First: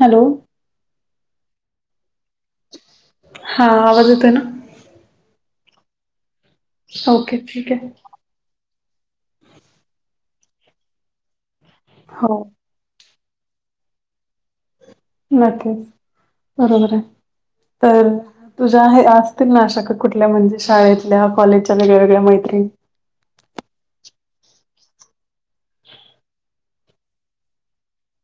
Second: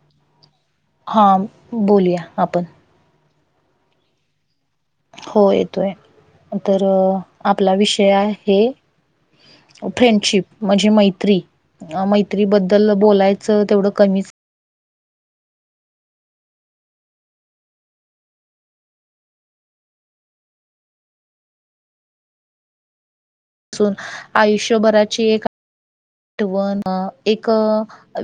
Hello. हाम बोलूया आपण. हा आवाज येतोय ना? हो येतोय तर ओके ठीक आपला आहे विषय आहे. फ्रेंडशिप म्हणजे मैत्री हो मैत्री बद्द तल्लं बोलायचं तेवढं कमीच नकीच बरोबर आहे. तर. तुझ्या हे असतील अशा कुठल्या म्हणजे शाळेतल्या कॉलेजच्या वेगळ्या वेगळ्या मैत्रीण. सुन आयुष्यभराची एक ह टो वन एक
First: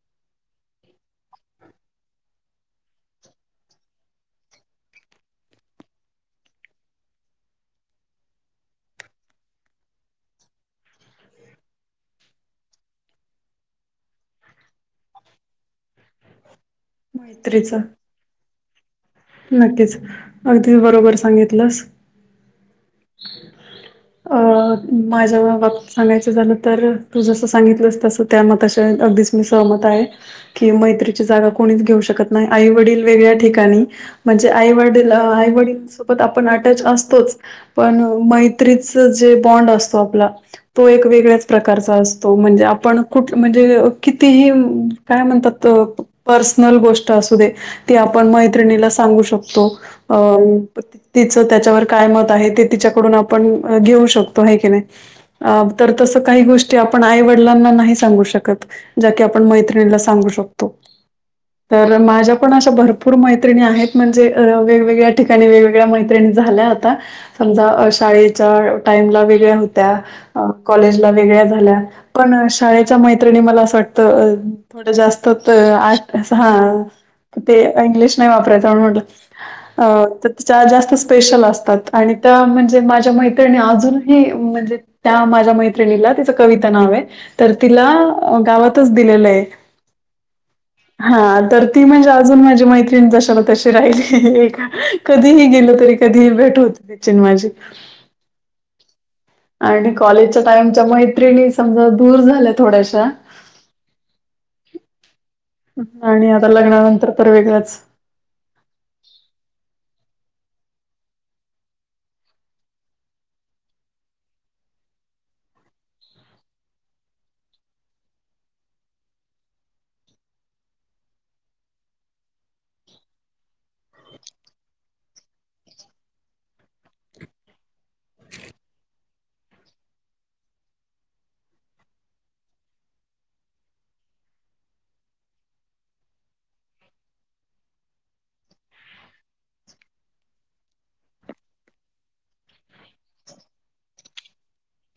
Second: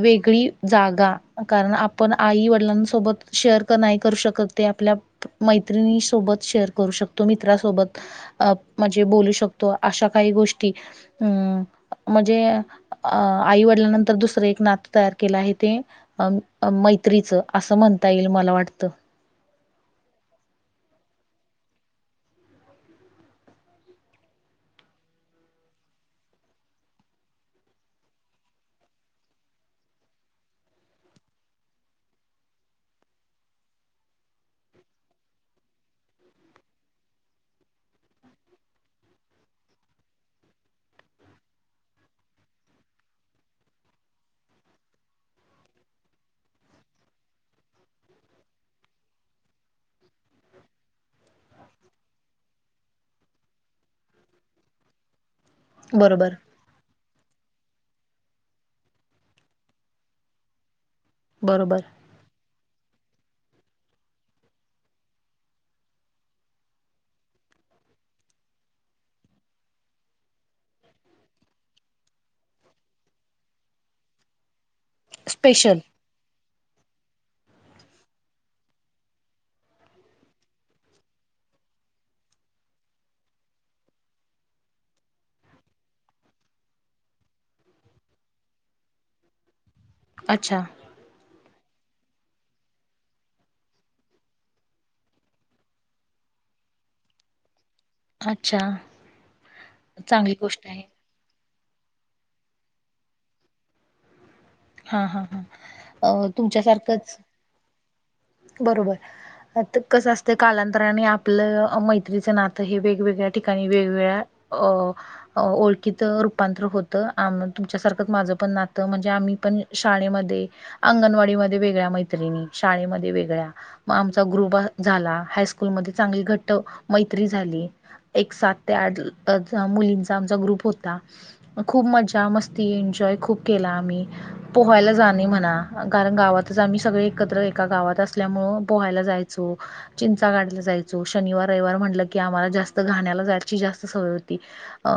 वेगळी जागा कारण आपण आई वडिलांसोबत शेअर कर नाही करू शकत ते आपल्या मैत्रिणी सोबत शेअर करू शकतो मित्रासोबत अ म्हणजे बोलू शकतो अशा काही गोष्टी अं म्हणजे अ आई वडिलानंतर, दुसरं एक नातं तयार केलं आहे. ते. अ. मैत्रीचं मैत्रीच असं म्हणता येईल मला वाटतं. नक्कीच अगदी बरोबर सांगितलंस. अ माझ्या बाबत सांगायचं झालं तर तू जसं सांगितलंस तसं त्या मताशी अगदीच मी सहमत आहे. कि मैत्रीची जागा कोणीच घेऊ शकत नाही आई वडील वेगळ्या ठिकाणी म्हणजे आई वडीला आई वडीलं सोबत आपण अटॅच असतोच. पण मैत्रीचा जे बॉन्ड असतो आपला तो एक वेगळ्याच प्रकारचा असतो. म्हणजे आपण कुठ? म्हणजे कितीही? काय? म्हणतात पर्सनल गोष्ट असू दे, ती आपण मैत्रिणीला सांगू शकतो. अ तिचं त्याच्यावर काय मत आहे ते तिच्याकडून आपण घेऊ शकतो आहे की नाय. आव तर तसं बरोबर काही गोष् जे आपण आई वडिलांना नाही सांगू शकत ज्या की आपण मैत्रिणीला सांगू शकतो. बरोबर तर माझ्या पण अशा भरपूर मैत्रिणी आहेत. म्हणजे अ वेगवेगळ्या ठिकाणी वेगवेगळ्या मैत्रिणी झाल्या आता. समजा शाळेच्या टाईमला वेगळ्या होत्या कॉलेजला वेगळ्या झाल्या पण शाळेच्या मैत्रिणी मला असं वाटतं थोडं जास् तत स्पेशल आश असं हा ते इंग्लिश नाही वापरायचा म्हणून म्हटलं. अ. तर त्या जरा जास्त स्पेशल असतात. आणि त्या म्हणजे माझ्या मैत्रिणी अजूनही म्हणजे? त्या, माझ्या मैत्रिणीला तिचं कविता नाव आहे. तर, तिला गावातच दिलेलं आहे. अच्छा हा तर ती म्हणजे अजून माझी मैत्रीण जशे तशे ही राहिलेय का कधीही गेले तरी कधीही भेट होत [inaudible] त्याचीन माझी. अच्छा! ! आणि कॉलेजच्या टाइमच्या मैत्रिणी, समजा दूर झाल्या थोड्याश्या. हा हा हा.. अ आणि आता, तुमच्यासारखंच लग्नानंतर तर वेगळंच. बरोबर. फक्त कसं? असतं कालांतराने आपलं मैत्रीचं नातं हे वेगवेगळ्या ठिकाणी, वेगवेगळ्या, अं ओळखीत रूपांतर होतं, आम तुमच्यासारखं माझं पण, नातं म्हणजे आम्ही. पण, शाळेमध्ये, अंगणवाडीमध्ये वेगळ्या मैत्रिणी, शाळेमध्ये वेगळ्या, आमचा ग्रुप झाला. हायस्कूलमध्ये चांगली घट्ट मैत्री झाली. एक सात ते आठ मुलींचा, आमचा ग्रुप होता. खूप मजा मस्ती, एन्जॉय खूप केला आम्ही. पोहायला जाणे म्हणा. कारण गावातच आम्ही सगळे एकत्र, एका गावात असल्यामुळं पोहायला जायचो. चिंचा काढायला जायचो. शनिवार, रविवार म्हटलं की आम्हाला जास्त घाण्याला जायची जास्त सवय होती. अ.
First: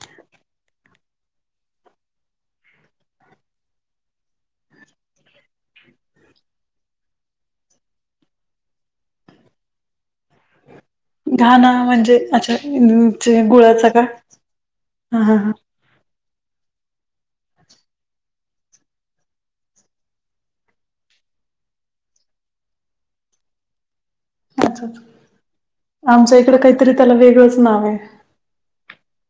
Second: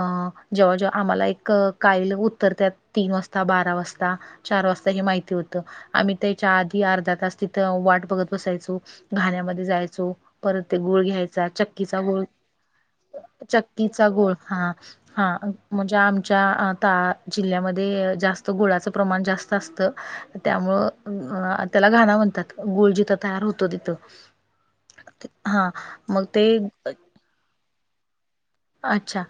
जेव्हा, जेव्हा आम्हाला एक काइल उतऱ्यात तीन वाजता, बारा वाजता. चार वाजता हे माहिती होत. आम्ही त्याच्या आधी अर्धा तास तिथं वाट बघत बसायचो. घाण्यामध्ये जायचो परत ते गोळ घ्यायचा, चक्कीचा गूळ. गुळाच का? ह. हा ह. म्हणजे? आमच्या त जिल्ह्यामध्ये, जास्त गुळाचं प्रमाण जास्त असतं. त्यामुंळ अ त्याला घाणा म्हणतात. गुळ जिथं तयार होतो तिथं. हा मग आमच्या ते इकड काहीतरी त्याला, वेगळंच नाव आहे. अच्छा! !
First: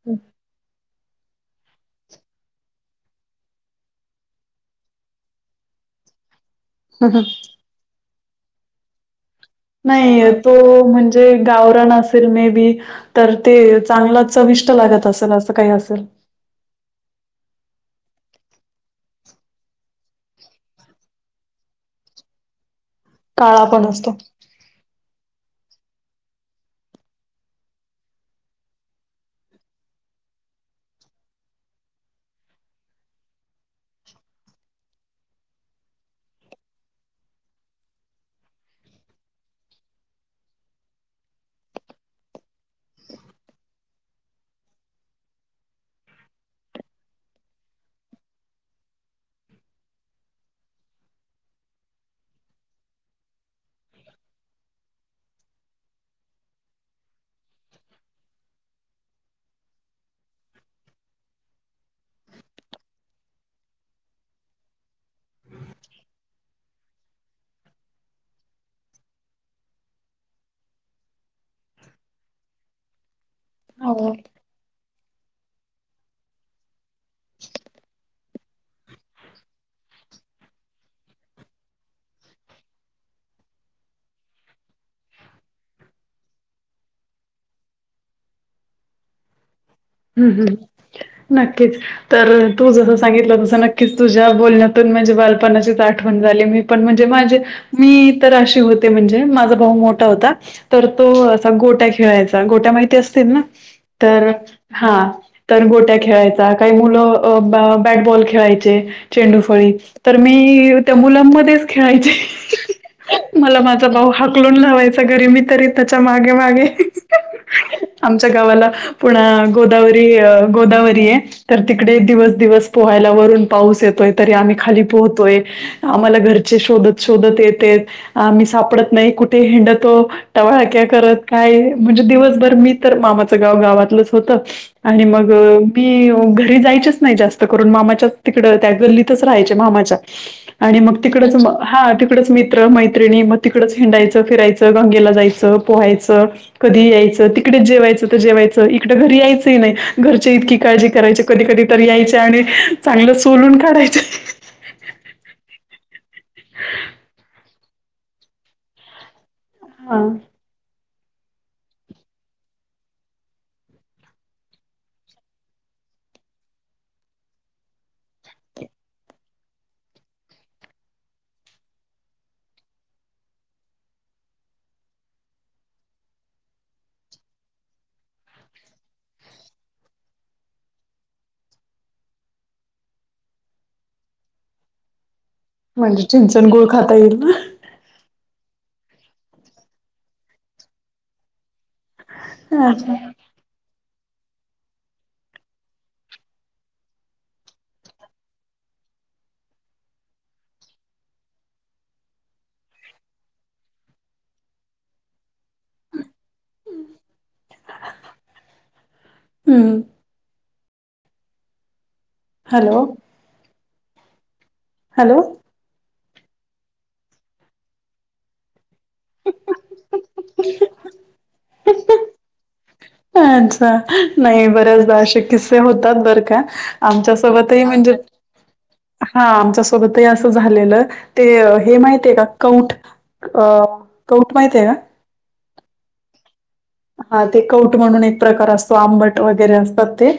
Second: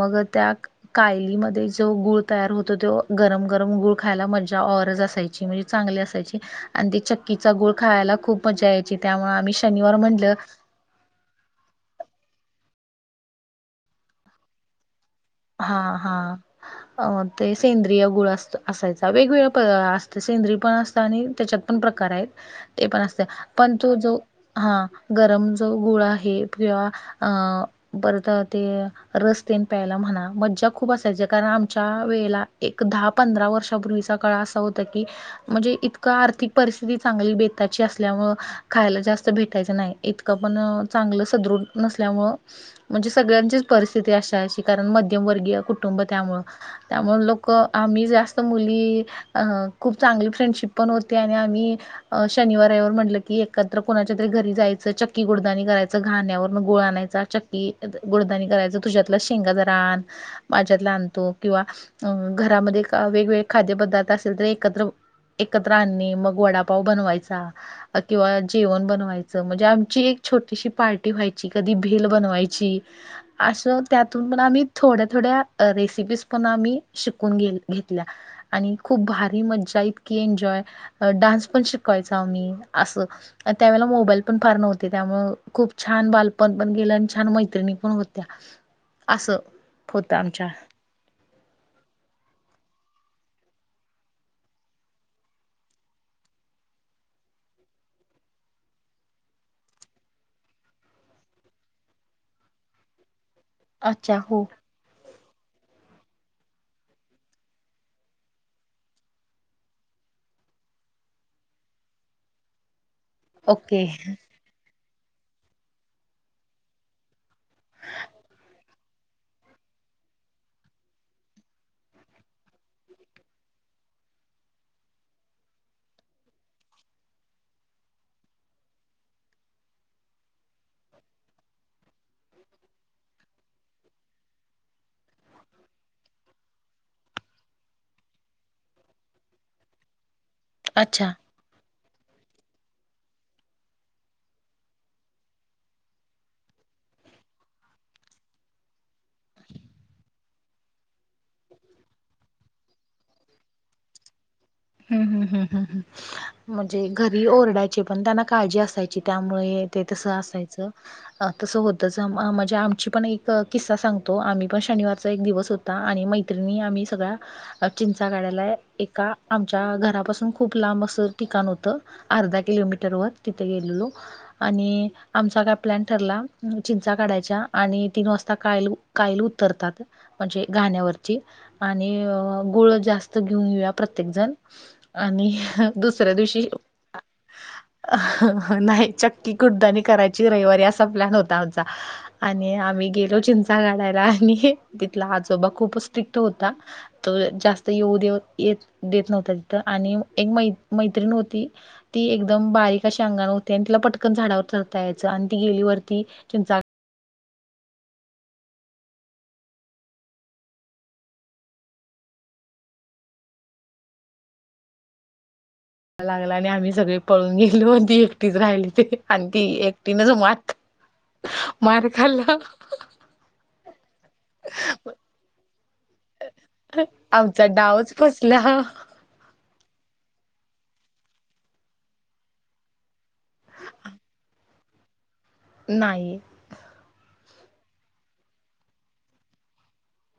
मग त्या कायलीमध्ये जो गुळ तयार होतो तो, गरम गरम गुळ खायला मज औरज असायची म्हणजे. चांगली असायची आणि ते, हं, हं. चक्कीचा गुळ खायला खूप मजा यायची त्यामुळे आम्ही. शनिवार नाही. म्हटलं येतो म्हण तै गावरान असेल मे बी तर ते चांगल चविष्ट लागत असेल असं. काही हा. असेल. हा. ते सेंद्रिय गुळ अस असायचा. वेगवेगळ प्र--असं. सेंद्रीस पण, असत आणि त्याच्यात पण प्रकार आहेत. ते पण, असत काळा पण, तो. असतो. जो. हां. गरम जो गुळ आहे, किंवा अ... परत ते रस तेन‌ प्यायला म्हणा. मज्जा खूप असायची. कारण, आमच्या वेळेला एक दहा, पंधरा वर्षापूर्वीचा काळा असा होता की. म्हणजे? इतकं आर्थिक परिस्थिती चांगली, बेताची असल्यामुळ खायला जास्त भेटायचं नाही. इतकं पण, चांगलं सदृढ नसल्यामुळं. म्हणजे सगळ्यांचीच परिस्थिती अशी, अशी कारण मध्यमवर्गीय कुटुंब त्यामुळं. त्यामुळे, लोक आम्ही जास्त मुली. अ. खूप चांगली फ्रेंडशिप पण, होती आणि आम्ही. शनिवार रविवार म्हंटलं कि, एकत्र कोणाच्या तरी घरी जायचं चक्की गुडदानी करायचं घाण्यावर गूळ आणायचा. चक्की, गुडदानी करायचं तुझ्यातला शेंगा जरा आण. माझ्यातला आणतो किंवा.. अं. घरामध्ये वेगवेगळे, खाद्यपदार्थ असेल तर एकत्र. एकत्र आणणे. मग, वडापाव बनवायचा. किंवा जेवण बनवायच. म्हणजे आमची एक छोटीशी पार्टी व्हायची. कधी भेल बनवायची. असो हो. त्यातून पण, आम्ही थोड्या, थोड्या रेसिपीज पण, आम्ही शिकून घेतल्या. आणि खूप भारी मज्जा, इतकी एन्जॉय, डान्स पण, शिकवायचा आम्ही असं. त्यावेळेला मोबाईल पण, फार नव्हते त्यामुळे खूप छान बालपण गेलं. आणि छान मैत्रिणी पण होत्या. आसं. हम्म. हम्म. नक्कीच. तर तू जसं सांगितलं तसं नक्कीच तुझ्या बोलण्यातून माझ्या बालपणाचीच आठवण झाली. मी पण म्हणजे माझे मी तर अशी होते म्हणजे माझा भाऊ मोठा होता. तर तो असा गोट्या खेळायचा गोट्या माहिती असतील ना अच्छा तर हो हा. तर गोट्या खेळायचा, काही मुलं अ बॅ-बॅटबॉल खेळायचे. चेंडूफळी तर मी त्या मुलांमध्येच खेळायची. मला ओके माझा भाऊ हाकलून लावायचा घरी. मी तरी त्याच्या मागे मागे आमच्या गावाला पुन गोदावरी अ गोदावरी आहे. तर तिकडे दिवस-दिवस पोहायला वरून पाऊस येतोय तरी आम्ही खाली पोहतोय आम्हाला घरचे शोधत-शोधत येतेत आम्ही सापडत नाही कुठे हिंडतो टवाह्याक्या करत काय म्हणजे दिवसभर मी तर मामाचं गाव गावातलंच होतं. आणि मग मी घरी जायचेच नाही जास्त करून मामाच्याच तिकडं त्या गल्लीतच राहायचे मामाच्या. [inaudible] आणि मग तिकडच म हा तिक तिकडचं मित्र मैत्रिणी मग तिकडच हिंडायचं, फिरायचं, गंगेला जायचं, पोहायचं. कधी यायचं तिकडेच जेवायचं तर जेवायचं इक ड घरी यायचंही नाही घरची इतकी काळजी करायची कधी-कधी तरी यायचे आणि चांगलं सोलून काढायचंय. हम्म हम्म हम्म हम्म हम्म म्हणजे घरी ओरडायचे पण त्यांना काळजी असायची त्यामुळे. ते हा तसं असायचं. अ तसं होतच अ म्हणजे आमची पण एक किस्सा सांगतो. आम्ही पण शनिवारचा एक दिवस हो अं आणि मैत्रिणी आम्ही सगळ्या चिंचा काढायला एका आमच्या घरापासून खूप लांब असं ठिकाण होतं. अर्धा किलोमीटरवर तिथे गेलेलो. आणि आमचा काय प्लॅन ठरला. चिंचा काढायच्या आणि तीन वाजता कायील कायली उतरतात म्हणजे घाण्यावरची आणि गुळ जास्त घेऊन येेऊया. प्रत्येक जण आणि म्हणजे दुसऱ्या चिंच दिवशी आणि गुळ खाता येईल ना. नाही चक्की कुडदानी करायची रविवारी असा प्लॅन होता आमचा. आणि ना आम्ही अच्छा गेलो चिंचा काढायला आणि तिथला आजोबा खूपच स्ट्रिक्ट होता. तो जास्त येऊ देऊ येत देत नव्हता तिथं आणि एक मै-मैत्रिण होती. ती एकदम बारीक अशी अंगानं होती आणि तिला पटकन झाडावर चाढता यायचं आणि ती गेली वरती. चिंचा हम्म. हॅलो. हॅलो. लागला आणि आम्ही सगळे पळून गेलो आणि ती एकटीच राहिली ते आणि ती एक तिनेच मात मार खाल्लं अच्छा नाही बऱ्याचदा अशे किस्से होतात बरं का. आमच्या आमचा सोबतही म्हणजे डावच फसला हा आमच्या सोबतही असं झालेलं ते हे माहितीय आहे का कौठ अ कौठ माहित आहे का? नाही हा ते कौट म्हणून एक प्रकार असतो आंबट वगैरे असतात ते.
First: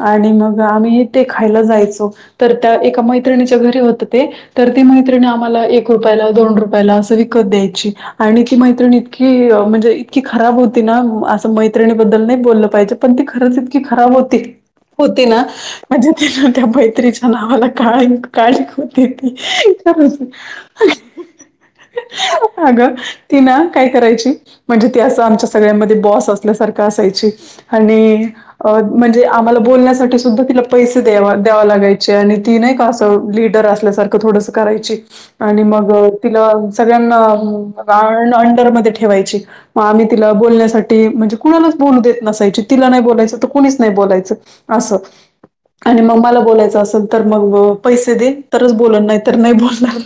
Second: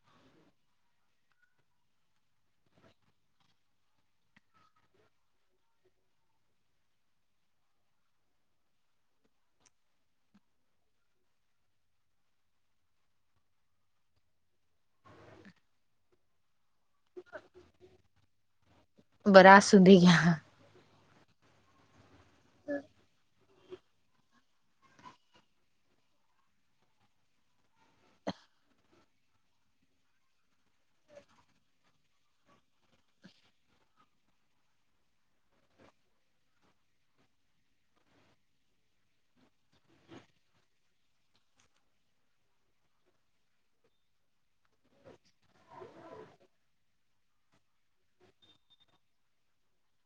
आणि मग आम्ही ते खायला जायचो तर त्या एका मैत्रिणीच्या घरी होतं ते तर ती मैत्रिण आम्हाला एक रुपयाला, दोन रुपयाला असं विकत द्यायची. आणि ती मैत्रिण इतकी म्हणजे इतकी खराब हो ती ना असं मैत्रिणी बद्दल नाही बोललं पाहिजे, पण ती खरंच इतकी खराब होती. होती ना म्हणजे तिनं त्या त्रीच्या नावाला का काळिख काळीख होती ती. बरं असू दे घ्या. [unintelligible] अगं ती ना काय करायची म्हणजे ती असं आमचा सगळ्यामध्ये बॉस असल्यासारखं असायची. आणि अ म्हणजे आम्हाला बोलण्यासाठी सुद्धा तिला पैसे द्याव द्यावा लागायचे आणि ती नाही का असं लिडर असं तुझ्यासारखं थोडंसं करायची. आणि मग तिला सगळ्यांना राड अंडरमध्ये ठेवायची. मग आम्ही तिला बोलण्यासाठी म्हणजे कुणालाच बोलू देत नसायची. तिला नाही बोलायचं तर कुणीच नाही बोलायचं. असं आणि मग मला बोलायचं असं तर मग पैसे दे तरच बोलण, नाही तर नाही बोलणार.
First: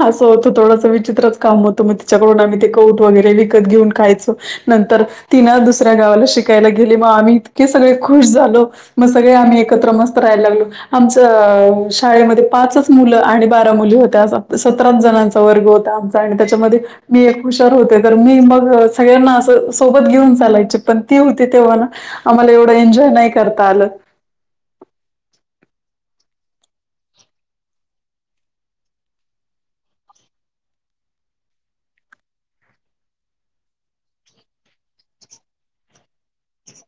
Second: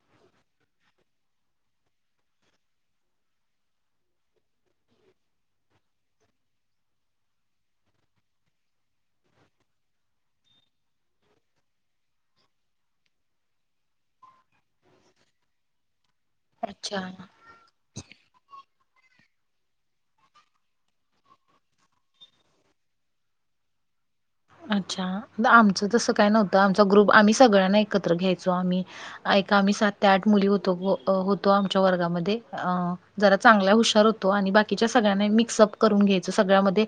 असं होतं थोडंस विचित्रच काम होतं, मग तिच्या [unintelligible] ते कौट वगैरे विकत घेऊन खायचं. नंतर तिनं दुसऱ्या गावाला शिकायला गेले, मग आम्ही इतके सगळे खुश झालो. मग सगळे आम्ही एकत्र मस्त रहायला लागलो. आमचं शाळेमध्ये पाचच मुलं आणि बारा मुली होत्या सतराच जणांचा वर्ग होता. आम आणि त्याच्यामध्ये अच्छा. मी एक हुशार होते. तर मी मग सगळ्यांना असं सोबत घेऊन चालायची, पण ती होती तेव्हा ना आम्हाला एवढं एन्जॉय नाही करता आलं. अच्छा. क्षआमचं तसं काय नव्हतं आमचा ग्रुप आम्ही सगळ्यांना एकत्र घ्यायचो आम्ही. ऐका आम्ही सात ते आठ मुली होतो अ होतो आमच्या वर्गामध्ये. अ जरा चांगल्या हुशार होतो आणि बाकीच्या सगळ्यांना मिक्सअप करून घ्यायचो सगळ्यामध्ये.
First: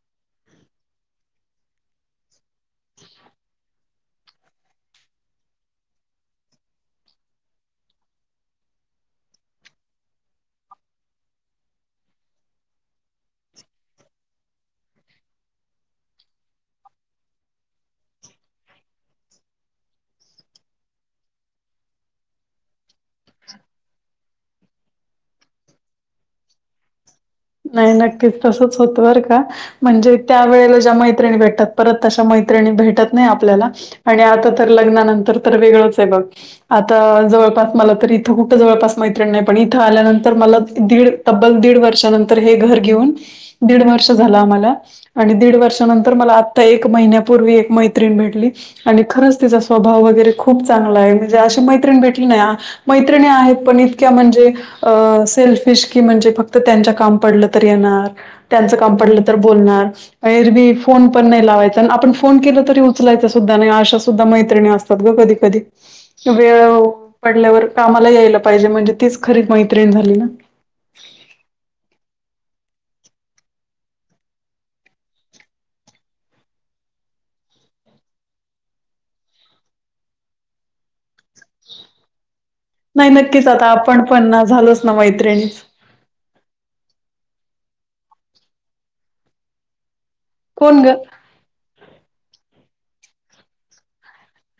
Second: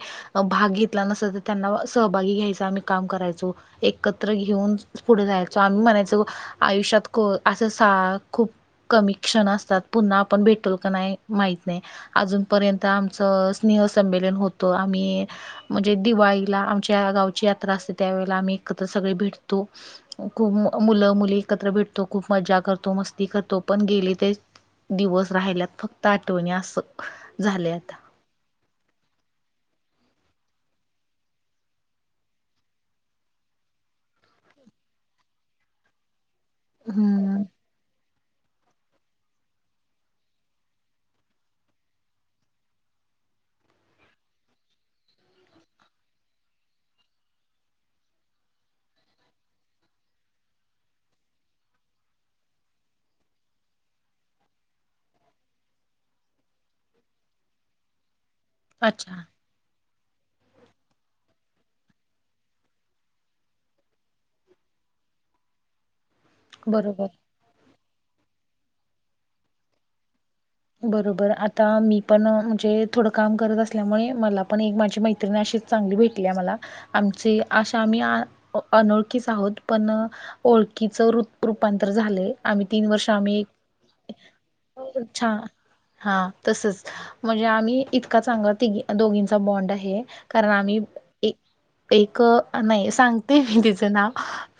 भाग घेतला नसला तर त्यांना सहभागी घ्यायचं आम्ही काम करायचो. एकत्र घेऊन पुढे जायचो. आम्ही म्हणायचो आयुष्यात को असं सा खूप कमी क्षण असतात. पुन्हा आपण भेटल का नाही माहित नाही. अजूनपर्यंत आमचं स्नेह संमेलन होतो. आम्ही म्हणजे दिवाळीला आमच्या गावची यात्रा असते, त्यावेळेला आम्ही एकत्र सगळे भेटतो. खूप मुलं मुली एकत्र भेटतो, खूप मजा करतो, मस्ती करतो. पण गेली ते दिवस राहिल्यात फक्त आठवणी असं. झाले नाही आता नक्कीच तसंच होत बर का. म्हणजे त्या वेळेला ज्या मैत्रिणी भेटतात, परत तशा मैत्रिणी भेटत नाही आपल्याला. आणि आता तर लग्नानंतर तर वेगळंच आहे बघ. आता हम्म जवळपास मला तरी इथं कुठं जवळपास मैत्रिण नाही, पण इथं आल्यानंत मला दीड तब्बल दीड वर्षानं तर हे घर घेऊन दीड वर्ष झालं आम्हाला. आणि दीड वर्षानंतर मला आत्ता एक महिन्यापूर्वी एक मैत्रीण भेटली. आणि खरंच तिचा स्वभाव वगैरे खूप चांगला आहे. म्हणजे अशी मैत्रिणी भेटली ना मैत्रिणी आहेत, पण इतक्या म्हणजे अ सेल्फिश की म्हणजे फक्त त्यांच्या काम पडलं तर येणार, त्यांच काम अच्छा पडलं तर बोलणार. एरवी फोन पण नाही लावायचा आणि आपण फोन केला तरी उचलायच सुद्धा नाही अशा सुद्धा मैत्रिणी अस [unintelligible] ग कधी कधी. वेळ बरोबर पडल्यावर कामाला यायला पाहिजे म्हणजे तीच खरीच मैत्रीण झाली ना. बरोबर आता मी पण म्हणजे थोडं काम करत असल्यामुळे, मला पण एक माझी मैत्रिणी अशीच चांगली भेटली आहे मला. आमची अशा आम्ही अनोळखीच आहोत पण ओळखीच रुत-रूपांतर झालंय. आम्ही तीन नाही वर्ष आम्ही नक्कीच आता आपण पण ना झालोच ना छान मैत्रिणीच. हा तसंच म्हणजे आम्ही इतका चांगला तीघी दोघींचा बॉन्ड आहे. कारण आम्ही कोण गं? एक एक नाही सांगते मी तिचं नाव.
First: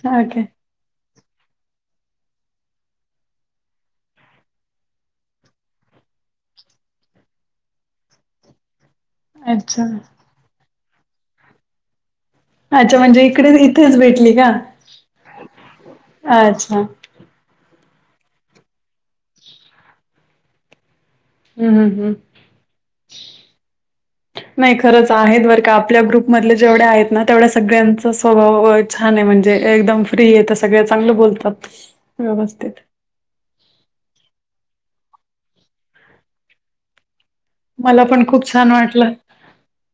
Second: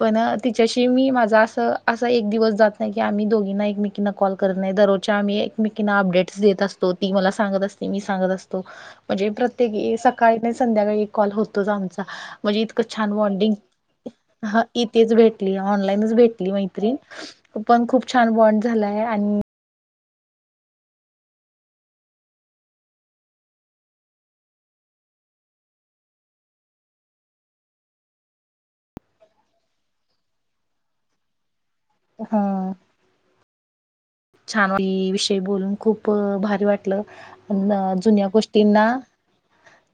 पण ओके. ति तशी मी माझा असं असा एक दिवस जात नाही की आम्ही दोघींना एकमेकींना कॉल करत नाही. दररोजच्या आम्ही एक मी कनई अपडेट देत असतो. ती मला सांगत असते, मी सांगत असतो. म्हणजे अच्छा. प्रत्ये काही नाही संध्याकाळी एक कॉल होतोच आमचा. म्हणजे इतकं अच्छा छान म्हणजे इकडे बॉंडिंग इथेच भेटली का? हा इथेच भेटली, ऑनलाईनच भेटली अच्छा. मैत्रीण. हं, पण खूप छान बॉन्ड झालाय आणि हम्म हम्म हम्म. [inaudible] नाही खरंच आहेत बरं का. आपल्या ग्रुपमधले जेवढ्या आहेत ना तेवढ्या सगळ्यांच स्वभाव छान आहे म्हणजे एकदम फ्री आहे, तर सगळे चांगलं बोलतात. हा. व्यवस्थित. छान विषय बोलून खूप भारी वाटलं. पण मला जुन्या खूप छान गोष्टींना. वाटलं.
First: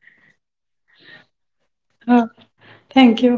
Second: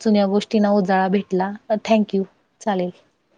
जुन्या गोष्टीं उजाळा भेटला, थँक यू हो चालेल. थँक्यू.